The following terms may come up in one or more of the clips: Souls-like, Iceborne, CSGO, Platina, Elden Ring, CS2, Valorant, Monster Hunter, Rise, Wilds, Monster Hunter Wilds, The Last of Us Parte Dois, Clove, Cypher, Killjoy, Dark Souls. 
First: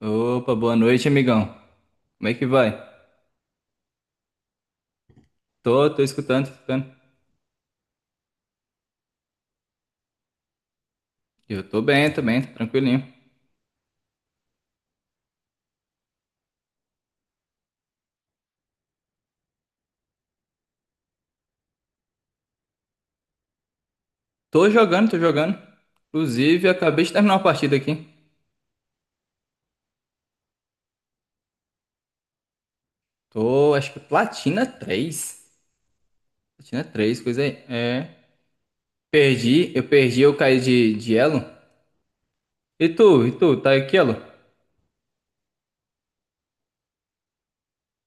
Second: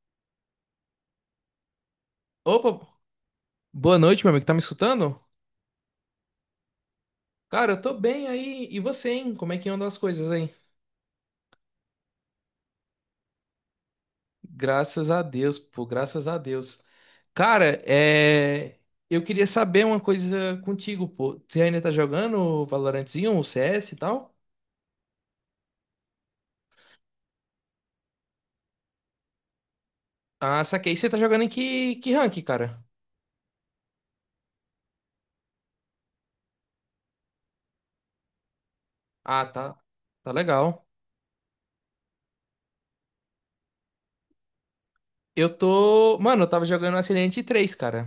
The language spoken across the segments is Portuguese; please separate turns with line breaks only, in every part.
Opa, boa noite, amigão. Como é que vai?
Opa, boa noite, meu amigo. Tá me escutando?
Tô escutando, tô escutando.
Cara, eu tô bem aí. E você, hein? Como é que andam as coisas aí?
Eu tô bem também, tô tranquilinho.
Graças a Deus, pô, graças a Deus. Cara, eu queria saber uma coisa contigo, pô. Você ainda tá jogando o Valorantzinho, o CS e tal?
Tô jogando, tô jogando. Inclusive, acabei de terminar uma partida aqui.
Ah, saquei. Você tá jogando em que rank, cara?
Tô, acho que Platina 3. Platina 3, coisa aí. É.
Ah,
Perdi,
tá.
eu perdi,
Tá
eu caí
legal.
de elo. E tu, tá aqui, elo?
Eu tô. Mano, eu tava jogando Ascendente 3, cara.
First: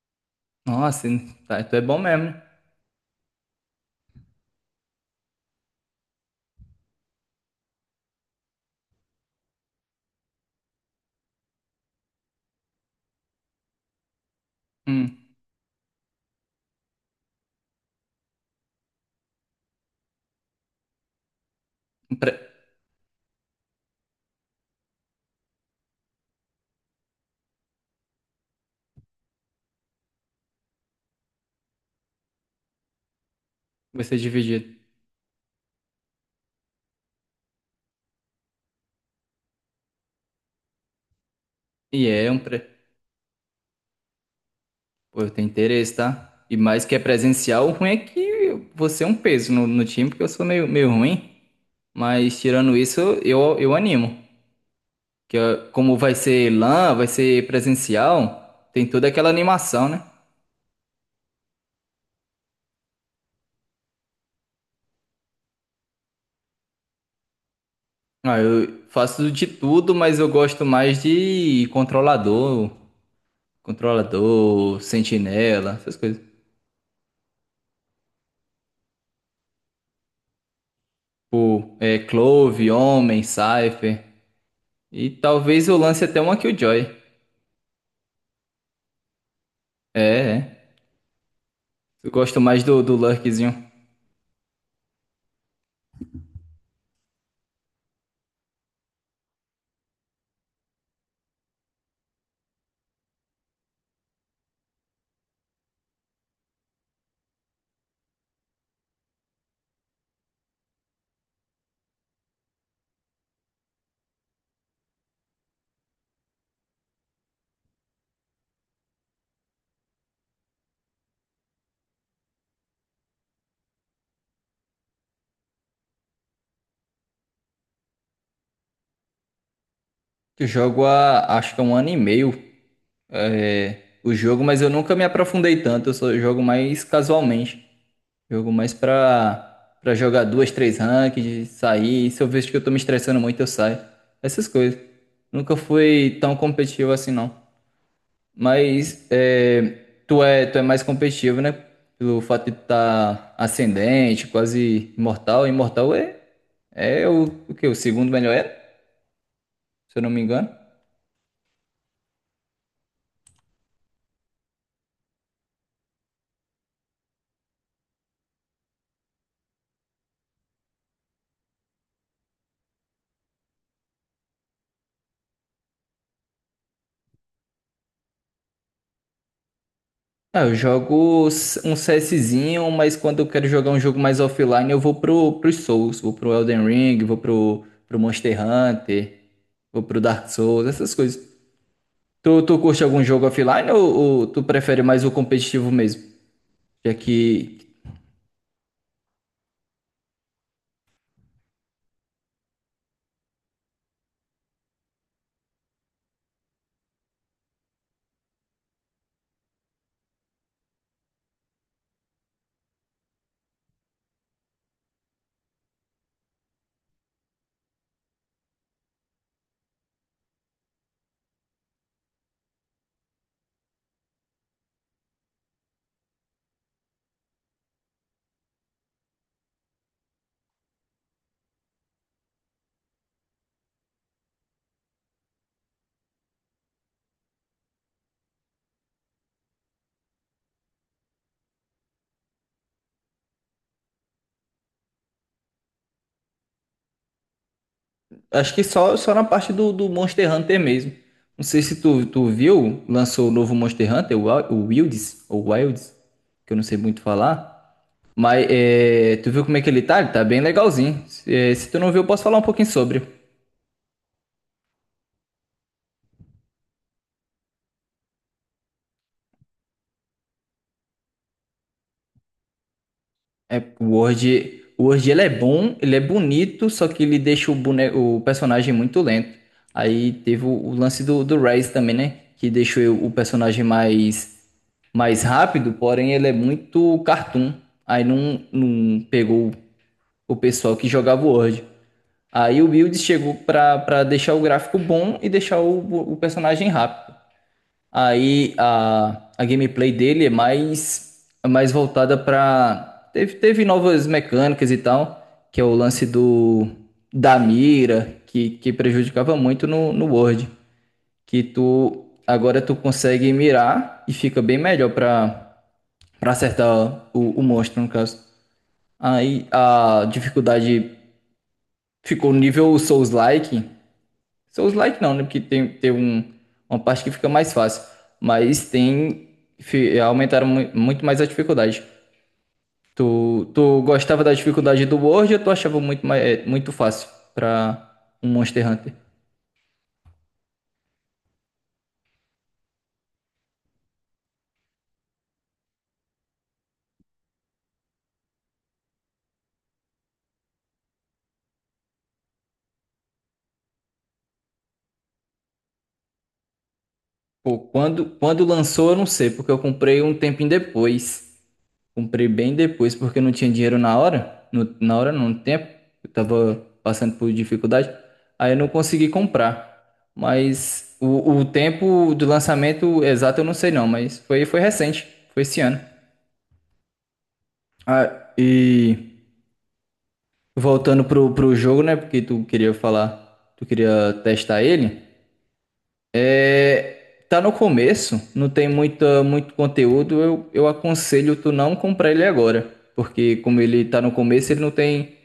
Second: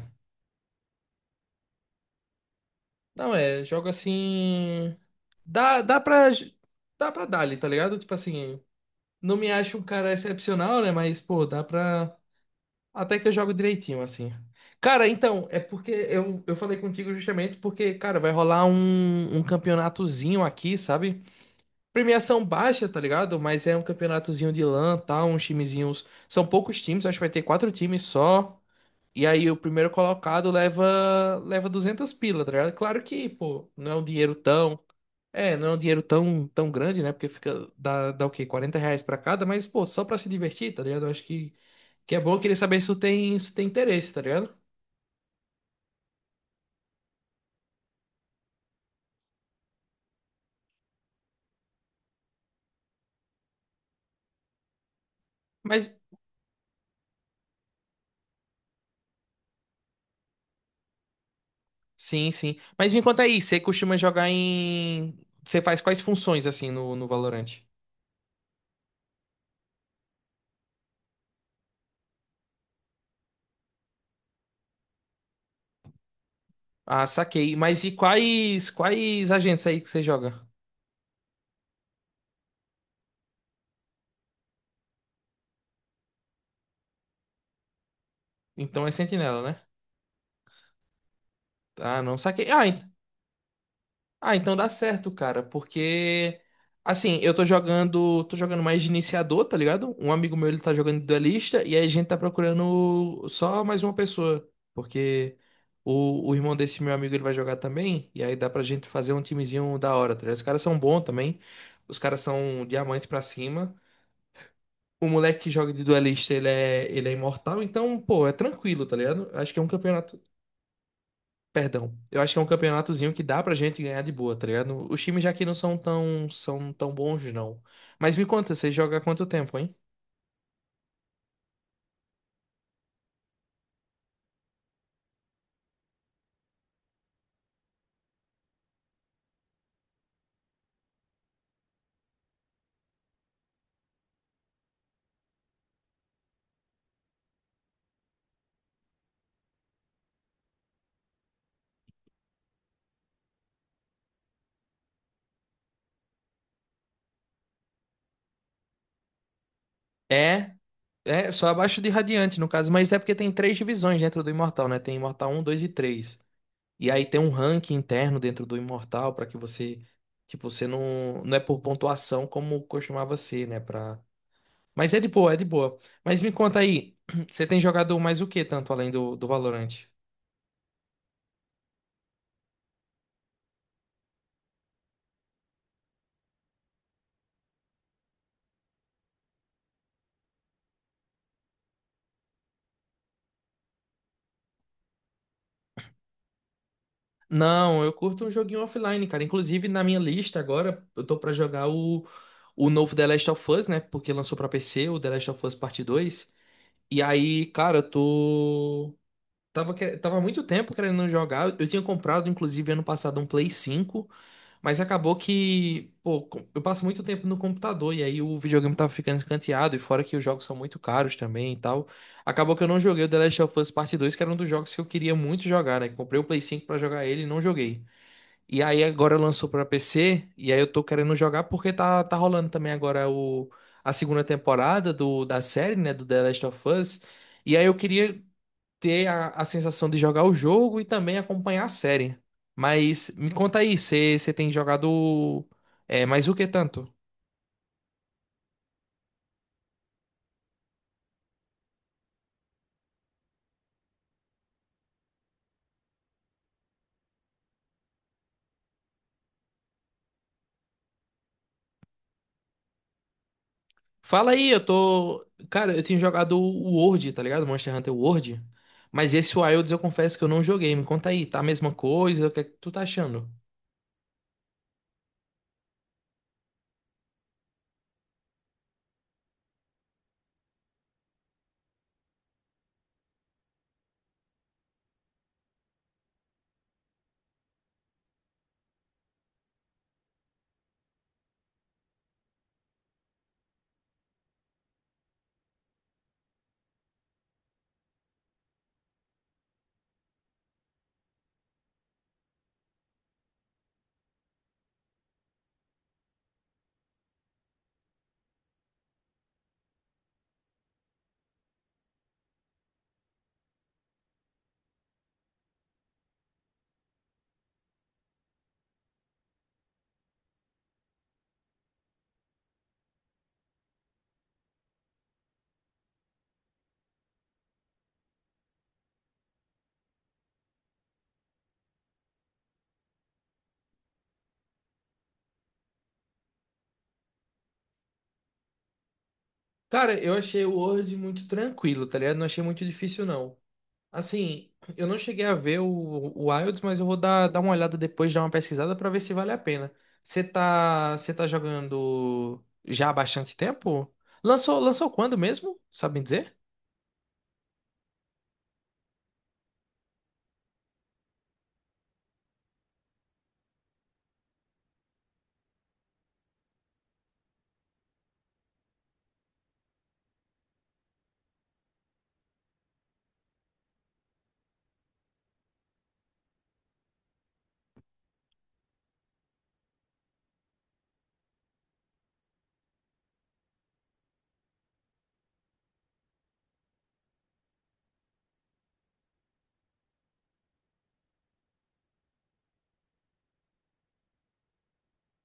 Nossa, tá, tu é bom mesmo, né?
Não, é, jogo assim. Dá, dá pra. Dá pra dar ali, tá ligado? Tipo assim. Não me acho um cara excepcional, né? Mas, pô, dá pra. Até que eu jogo direitinho, assim. Cara,
Hum,
então, é porque eu falei contigo justamente porque, cara, vai rolar um campeonatozinho aqui, sabe?
um pre...
Premiação baixa, tá ligado? Mas é um campeonatozinho de LAN, tal, uns timezinhos. São poucos times, acho que vai ter quatro times só. E aí o primeiro colocado leva 200 pila, tá ligado? Claro que, pô, não é
vai
um
ser
dinheiro
dividido.
tão não é um dinheiro tão grande, né? Porque dá o quê? R$ 40 pra cada, mas, pô, só pra se divertir, tá ligado? Eu acho que,
E
que é
é
bom,
um
eu queria
pre...
saber se tu tem interesse, tá ligado?
Pô, eu tenho interesse, tá? E mais que é presencial, o ruim é que você é um peso no time, porque eu sou meio ruim. Mas tirando isso, eu animo. Que ó, como
Mas,
vai ser LAN, vai ser presencial, tem toda aquela animação, né?
sim, sim. Mas me conta aí, você costuma jogar em. Você faz quais funções, assim, no Valorant?
Ah, eu faço de tudo, mas eu gosto mais de controlador, sentinela, essas coisas.
Ah, saquei. Mas e quais agentes aí que você joga?
Tipo, Clove, Homem, Cypher. E talvez eu lance até uma Killjoy.
Então é sentinela, né?
É, é.
Ah,
Eu
não
gosto
saquei.
mais
Ah,
do Lurkzinho.
Ah, então dá certo, cara, porque assim, eu tô jogando mais de iniciador, tá ligado? Um amigo meu ele tá jogando de duelista e aí a gente tá procurando só mais uma pessoa, porque o irmão desse meu amigo ele vai jogar também e aí dá pra gente fazer um timezinho da hora, tá ligado? Os caras são bons também. Os caras são diamante pra cima. O moleque que joga de duelista, ele é imortal, então, pô, é tranquilo, tá ligado? Acho que é um campeonato. Perdão, eu acho que é um campeonatozinho que dá pra gente ganhar de boa, tá ligado? Os times já que não são tão, são tão bons, não. Mas me conta, você joga há quanto tempo, hein?
Eu jogo há, acho que é um ano e meio, o jogo, mas eu nunca me aprofundei tanto. Eu só jogo mais casualmente. Jogo mais pra jogar duas, três ranked, sair. E se eu vejo que eu tô me estressando muito, eu saio. Essas coisas. Nunca fui tão competitivo assim, não. Mas tu é mais competitivo, né? Pelo fato de tu tá ascendente, quase imortal. Imortal é o quê? O segundo melhor era, se eu não me engano.
É, é só abaixo de Radiante, no caso, mas é porque tem três divisões dentro do Imortal, né? Tem Imortal um, 2 e três. E aí tem um ranking interno dentro do Imortal pra que você, tipo, você não, não é por pontuação como costumava ser, né, para. Mas é de boa, é de boa. Mas me conta aí, você tem jogado mais o que tanto além do Valorant?
Ah, eu jogo um CSzinho, mas quando eu quero jogar um jogo mais offline, eu vou pros Souls, vou pro Elden Ring, vou pro Monster Hunter, vou pro Dark Souls, essas coisas. Tu curte algum jogo offline ou tu prefere mais o competitivo mesmo? Já que
Não, eu curto um joguinho offline, cara. Inclusive, na minha lista agora, eu tô pra jogar o novo The Last of Us, né? Porque lançou pra PC, o The Last of Us Parte Dois. E aí, cara, eu tô. Tava há muito tempo querendo jogar. Eu tinha comprado, inclusive, ano passado, um Play 5. Mas acabou que, pô, eu passo muito tempo no computador e aí o videogame tava ficando escanteado. E fora que os jogos são muito caros também e tal. Acabou que eu não joguei o The Last of Us Parte Dois, que era um dos jogos que eu queria muito jogar, né? Comprei o Play 5 pra jogar ele e não joguei. E aí agora lançou pra PC, e aí eu tô querendo jogar porque tá rolando também agora a segunda temporada da série, né, do The Last of Us. E aí eu queria ter a sensação de jogar o jogo e também acompanhar a série. Mas me conta aí, você tem jogado mais o que tanto?
acho que só na parte do Monster Hunter mesmo. Não sei se tu viu, lançou o novo Monster Hunter, o Wilds, ou Wilds, que eu não sei muito falar. Mas tu viu como é que ele tá? Ele tá bem legalzinho. Se tu não viu, eu posso falar um pouquinho sobre.
Fala aí, eu tô. Cara, eu tenho jogado o World, tá ligado? Monster Hunter World. Mas esse Wilds eu confesso que eu não joguei. Me conta aí, tá a mesma coisa? O que é que tu tá achando?
É, o Word ele é bom, ele é bonito, só que ele deixa o personagem muito lento. Aí teve o lance do Rise também, né? Que deixou o personagem mais rápido, porém ele é muito cartoon. Aí não pegou o pessoal que jogava o Word. Aí o Build chegou pra deixar o gráfico bom e deixar o personagem rápido. Aí a gameplay dele é mais voltada pra. Teve novas mecânicas e tal, que é o lance do da mira, que prejudicava muito no Word. Que tu agora tu consegue mirar e fica bem melhor pra acertar o monstro, no caso. Aí a dificuldade ficou nível Souls-like, Souls like não, né? Porque tem um, uma parte que fica mais fácil. Mas tem. Aumentaram muito mais a dificuldade. Tu gostava da dificuldade do World ou tu achava muito, mais, muito fácil pra um Monster Hunter?
Cara, eu achei o World muito tranquilo, tá ligado? Não achei muito difícil, não. Assim, eu não cheguei a ver o Wilds, mas eu vou dar uma olhada depois, dar uma pesquisada pra ver se vale a pena. Você tá jogando já há bastante tempo? Lançou quando mesmo? Sabem dizer?
Pô, quando lançou, eu não sei, porque eu comprei um tempinho depois. Comprei bem depois porque eu não tinha dinheiro na hora, na hora não, no tempo, eu tava passando por dificuldade, aí eu não consegui comprar. Mas o tempo do lançamento exato eu não sei não, mas foi recente, foi esse ano. Ah, e voltando pro jogo, né, porque tu queria falar, tu queria testar ele. É, tá no começo, não tem muita, muito conteúdo, eu aconselho tu não comprar ele agora, porque como ele tá no começo, ele não tem,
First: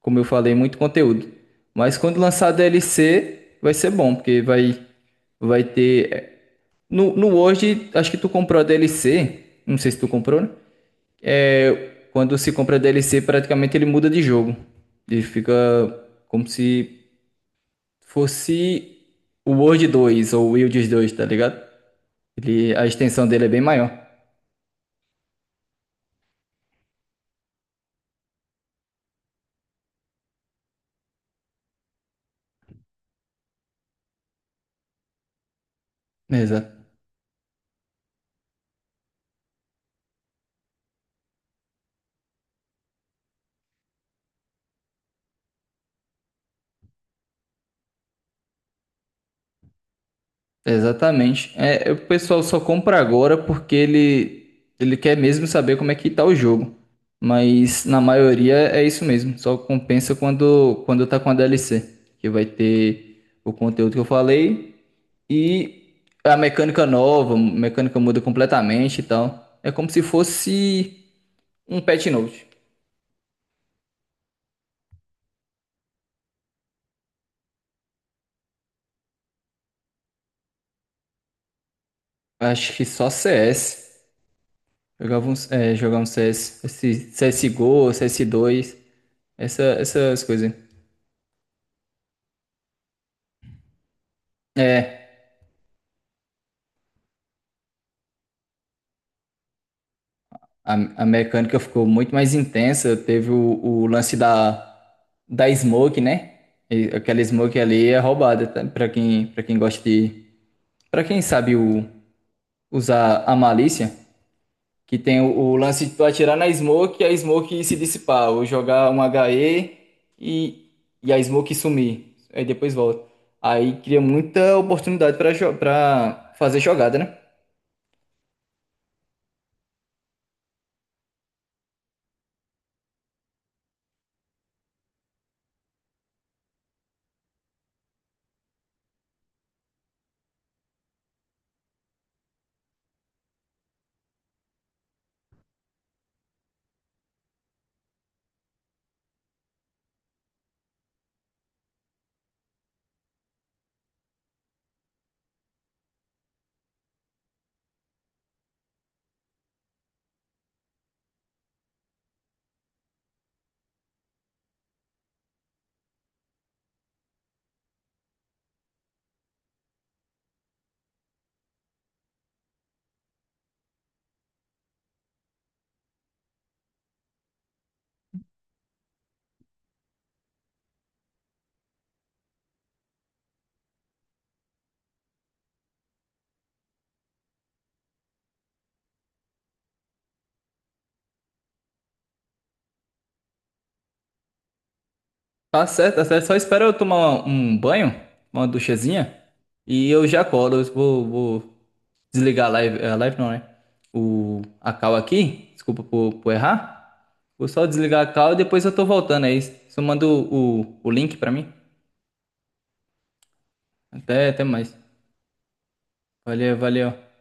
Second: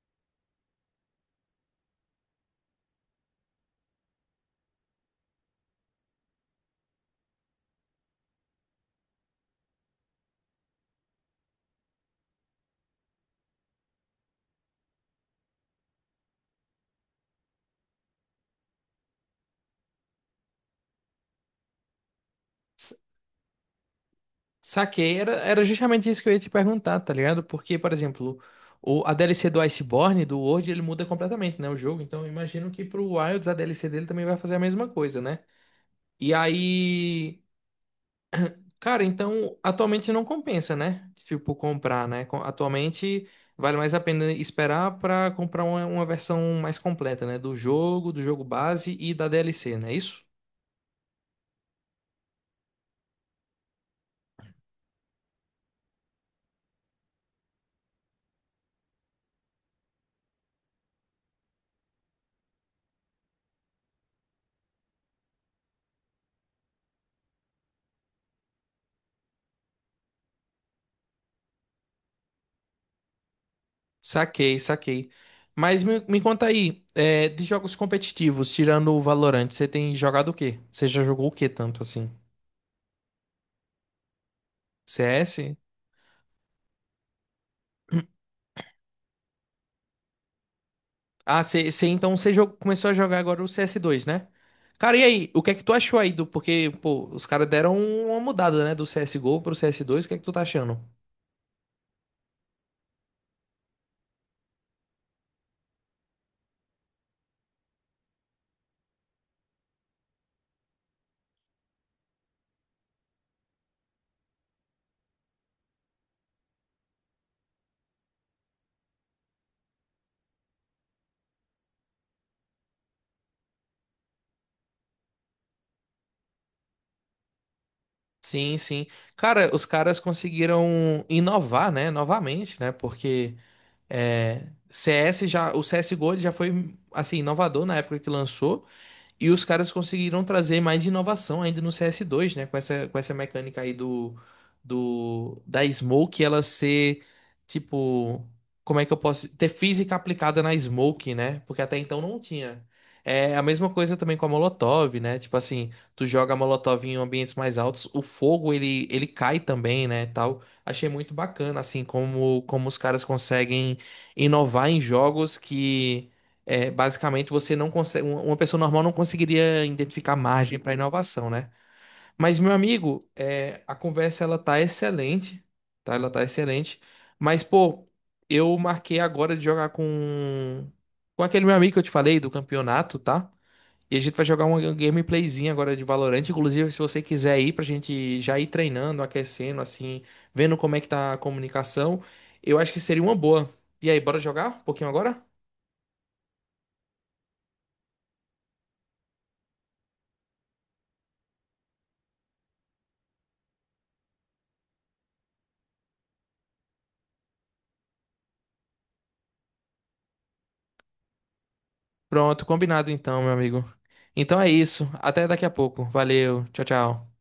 como eu falei, muito conteúdo. Mas quando lançar a DLC, vai ser bom, porque vai ter. No, no Word, acho que tu comprou a DLC. Não sei se tu comprou, né? É, quando se compra a DLC, praticamente ele muda de jogo. Ele fica como se fosse o Word 2 ou o Wilds 2, tá ligado? A
S-
extensão dele é bem maior.
Saquei, era justamente isso que eu ia te perguntar, tá ligado? Porque, por exemplo, a DLC do Iceborne, do World, ele muda completamente, né? O jogo, então eu imagino que pro Wilds a DLC dele também vai fazer a mesma coisa, né? E
Exato.
aí. Cara, então atualmente não compensa, né? Tipo, comprar, né? Atualmente vale mais a pena esperar pra comprar uma versão mais completa, né? Do jogo base e da DLC, não é isso?
Exatamente. É, o pessoal só compra agora porque ele quer mesmo saber como é que tá o jogo. Mas na maioria é isso mesmo. Só compensa quando tá com a DLC. Que vai ter o conteúdo que eu falei e a mecânica nova, a mecânica muda completamente e tal. É como se fosse um patch note.
Saquei, saquei. Mas me conta aí, de jogos competitivos, tirando o Valorant, você tem jogado o quê? Você já jogou o quê tanto assim?
Acho que só CS. Jogava um,
CS?
jogar um CS, esse CSGO, CS2 essa, essas coisas.
Ah, você então você começou a jogar agora o CS2, né? Cara, e
é
aí? O que é que tu achou aí do. Porque, pô, os caras deram uma mudada, né? Do CSGO pro CS2, o que é que tu tá
A,
achando?
a mecânica ficou muito mais intensa. Teve o lance da smoke, né? E aquela smoke ali é roubada, tá? Pra quem gosta de. Pra quem sabe usar a malícia, que tem o lance de tu atirar na smoke e a smoke se dissipar, ou jogar um HE e e a smoke sumir. Aí depois volta. Aí cria muita oportunidade pra fazer jogada, né?
Sim, sim. Cara, os caras conseguiram inovar, né? Novamente, né? Porque CS já. O CSGO ele já foi, assim, inovador na época que lançou. E os caras conseguiram trazer mais inovação ainda no CS2, né? Com essa mecânica aí da Smoke, ela ser, tipo, como é que eu posso. Ter física aplicada na Smoke, né? Porque até então não tinha. É a mesma coisa também com a Molotov, né? Tipo assim, tu joga a Molotov em ambientes mais altos, o fogo, ele cai também, né? Tal. Achei muito bacana, assim, como os caras conseguem inovar em jogos que é, basicamente, você não consegue, uma pessoa normal não conseguiria identificar margem para inovação, né? Mas, meu amigo, a conversa ela tá excelente, tá? Ela tá excelente. Mas, pô, eu marquei agora de jogar com aquele meu amigo que eu te falei do campeonato, tá? E a gente vai jogar uma gameplayzinha agora de Valorant. Inclusive, se você quiser ir pra gente já ir treinando, aquecendo, assim, vendo como é que tá a comunicação, eu acho que seria uma boa. E aí, bora jogar um pouquinho agora?
Tá certo, tá certo. Só espera eu tomar um banho, uma duchazinha, e eu já colo. Eu vou desligar a live não, né? O, a call aqui. Desculpa por errar. Vou só desligar a call e depois eu tô voltando aí. Só manda o link pra mim.
Pronto, combinado então, meu amigo.
Até,
Então
até
é
mais.
isso. Até daqui a pouco. Valeu.
Valeu,
Tchau,
valeu.
tchau.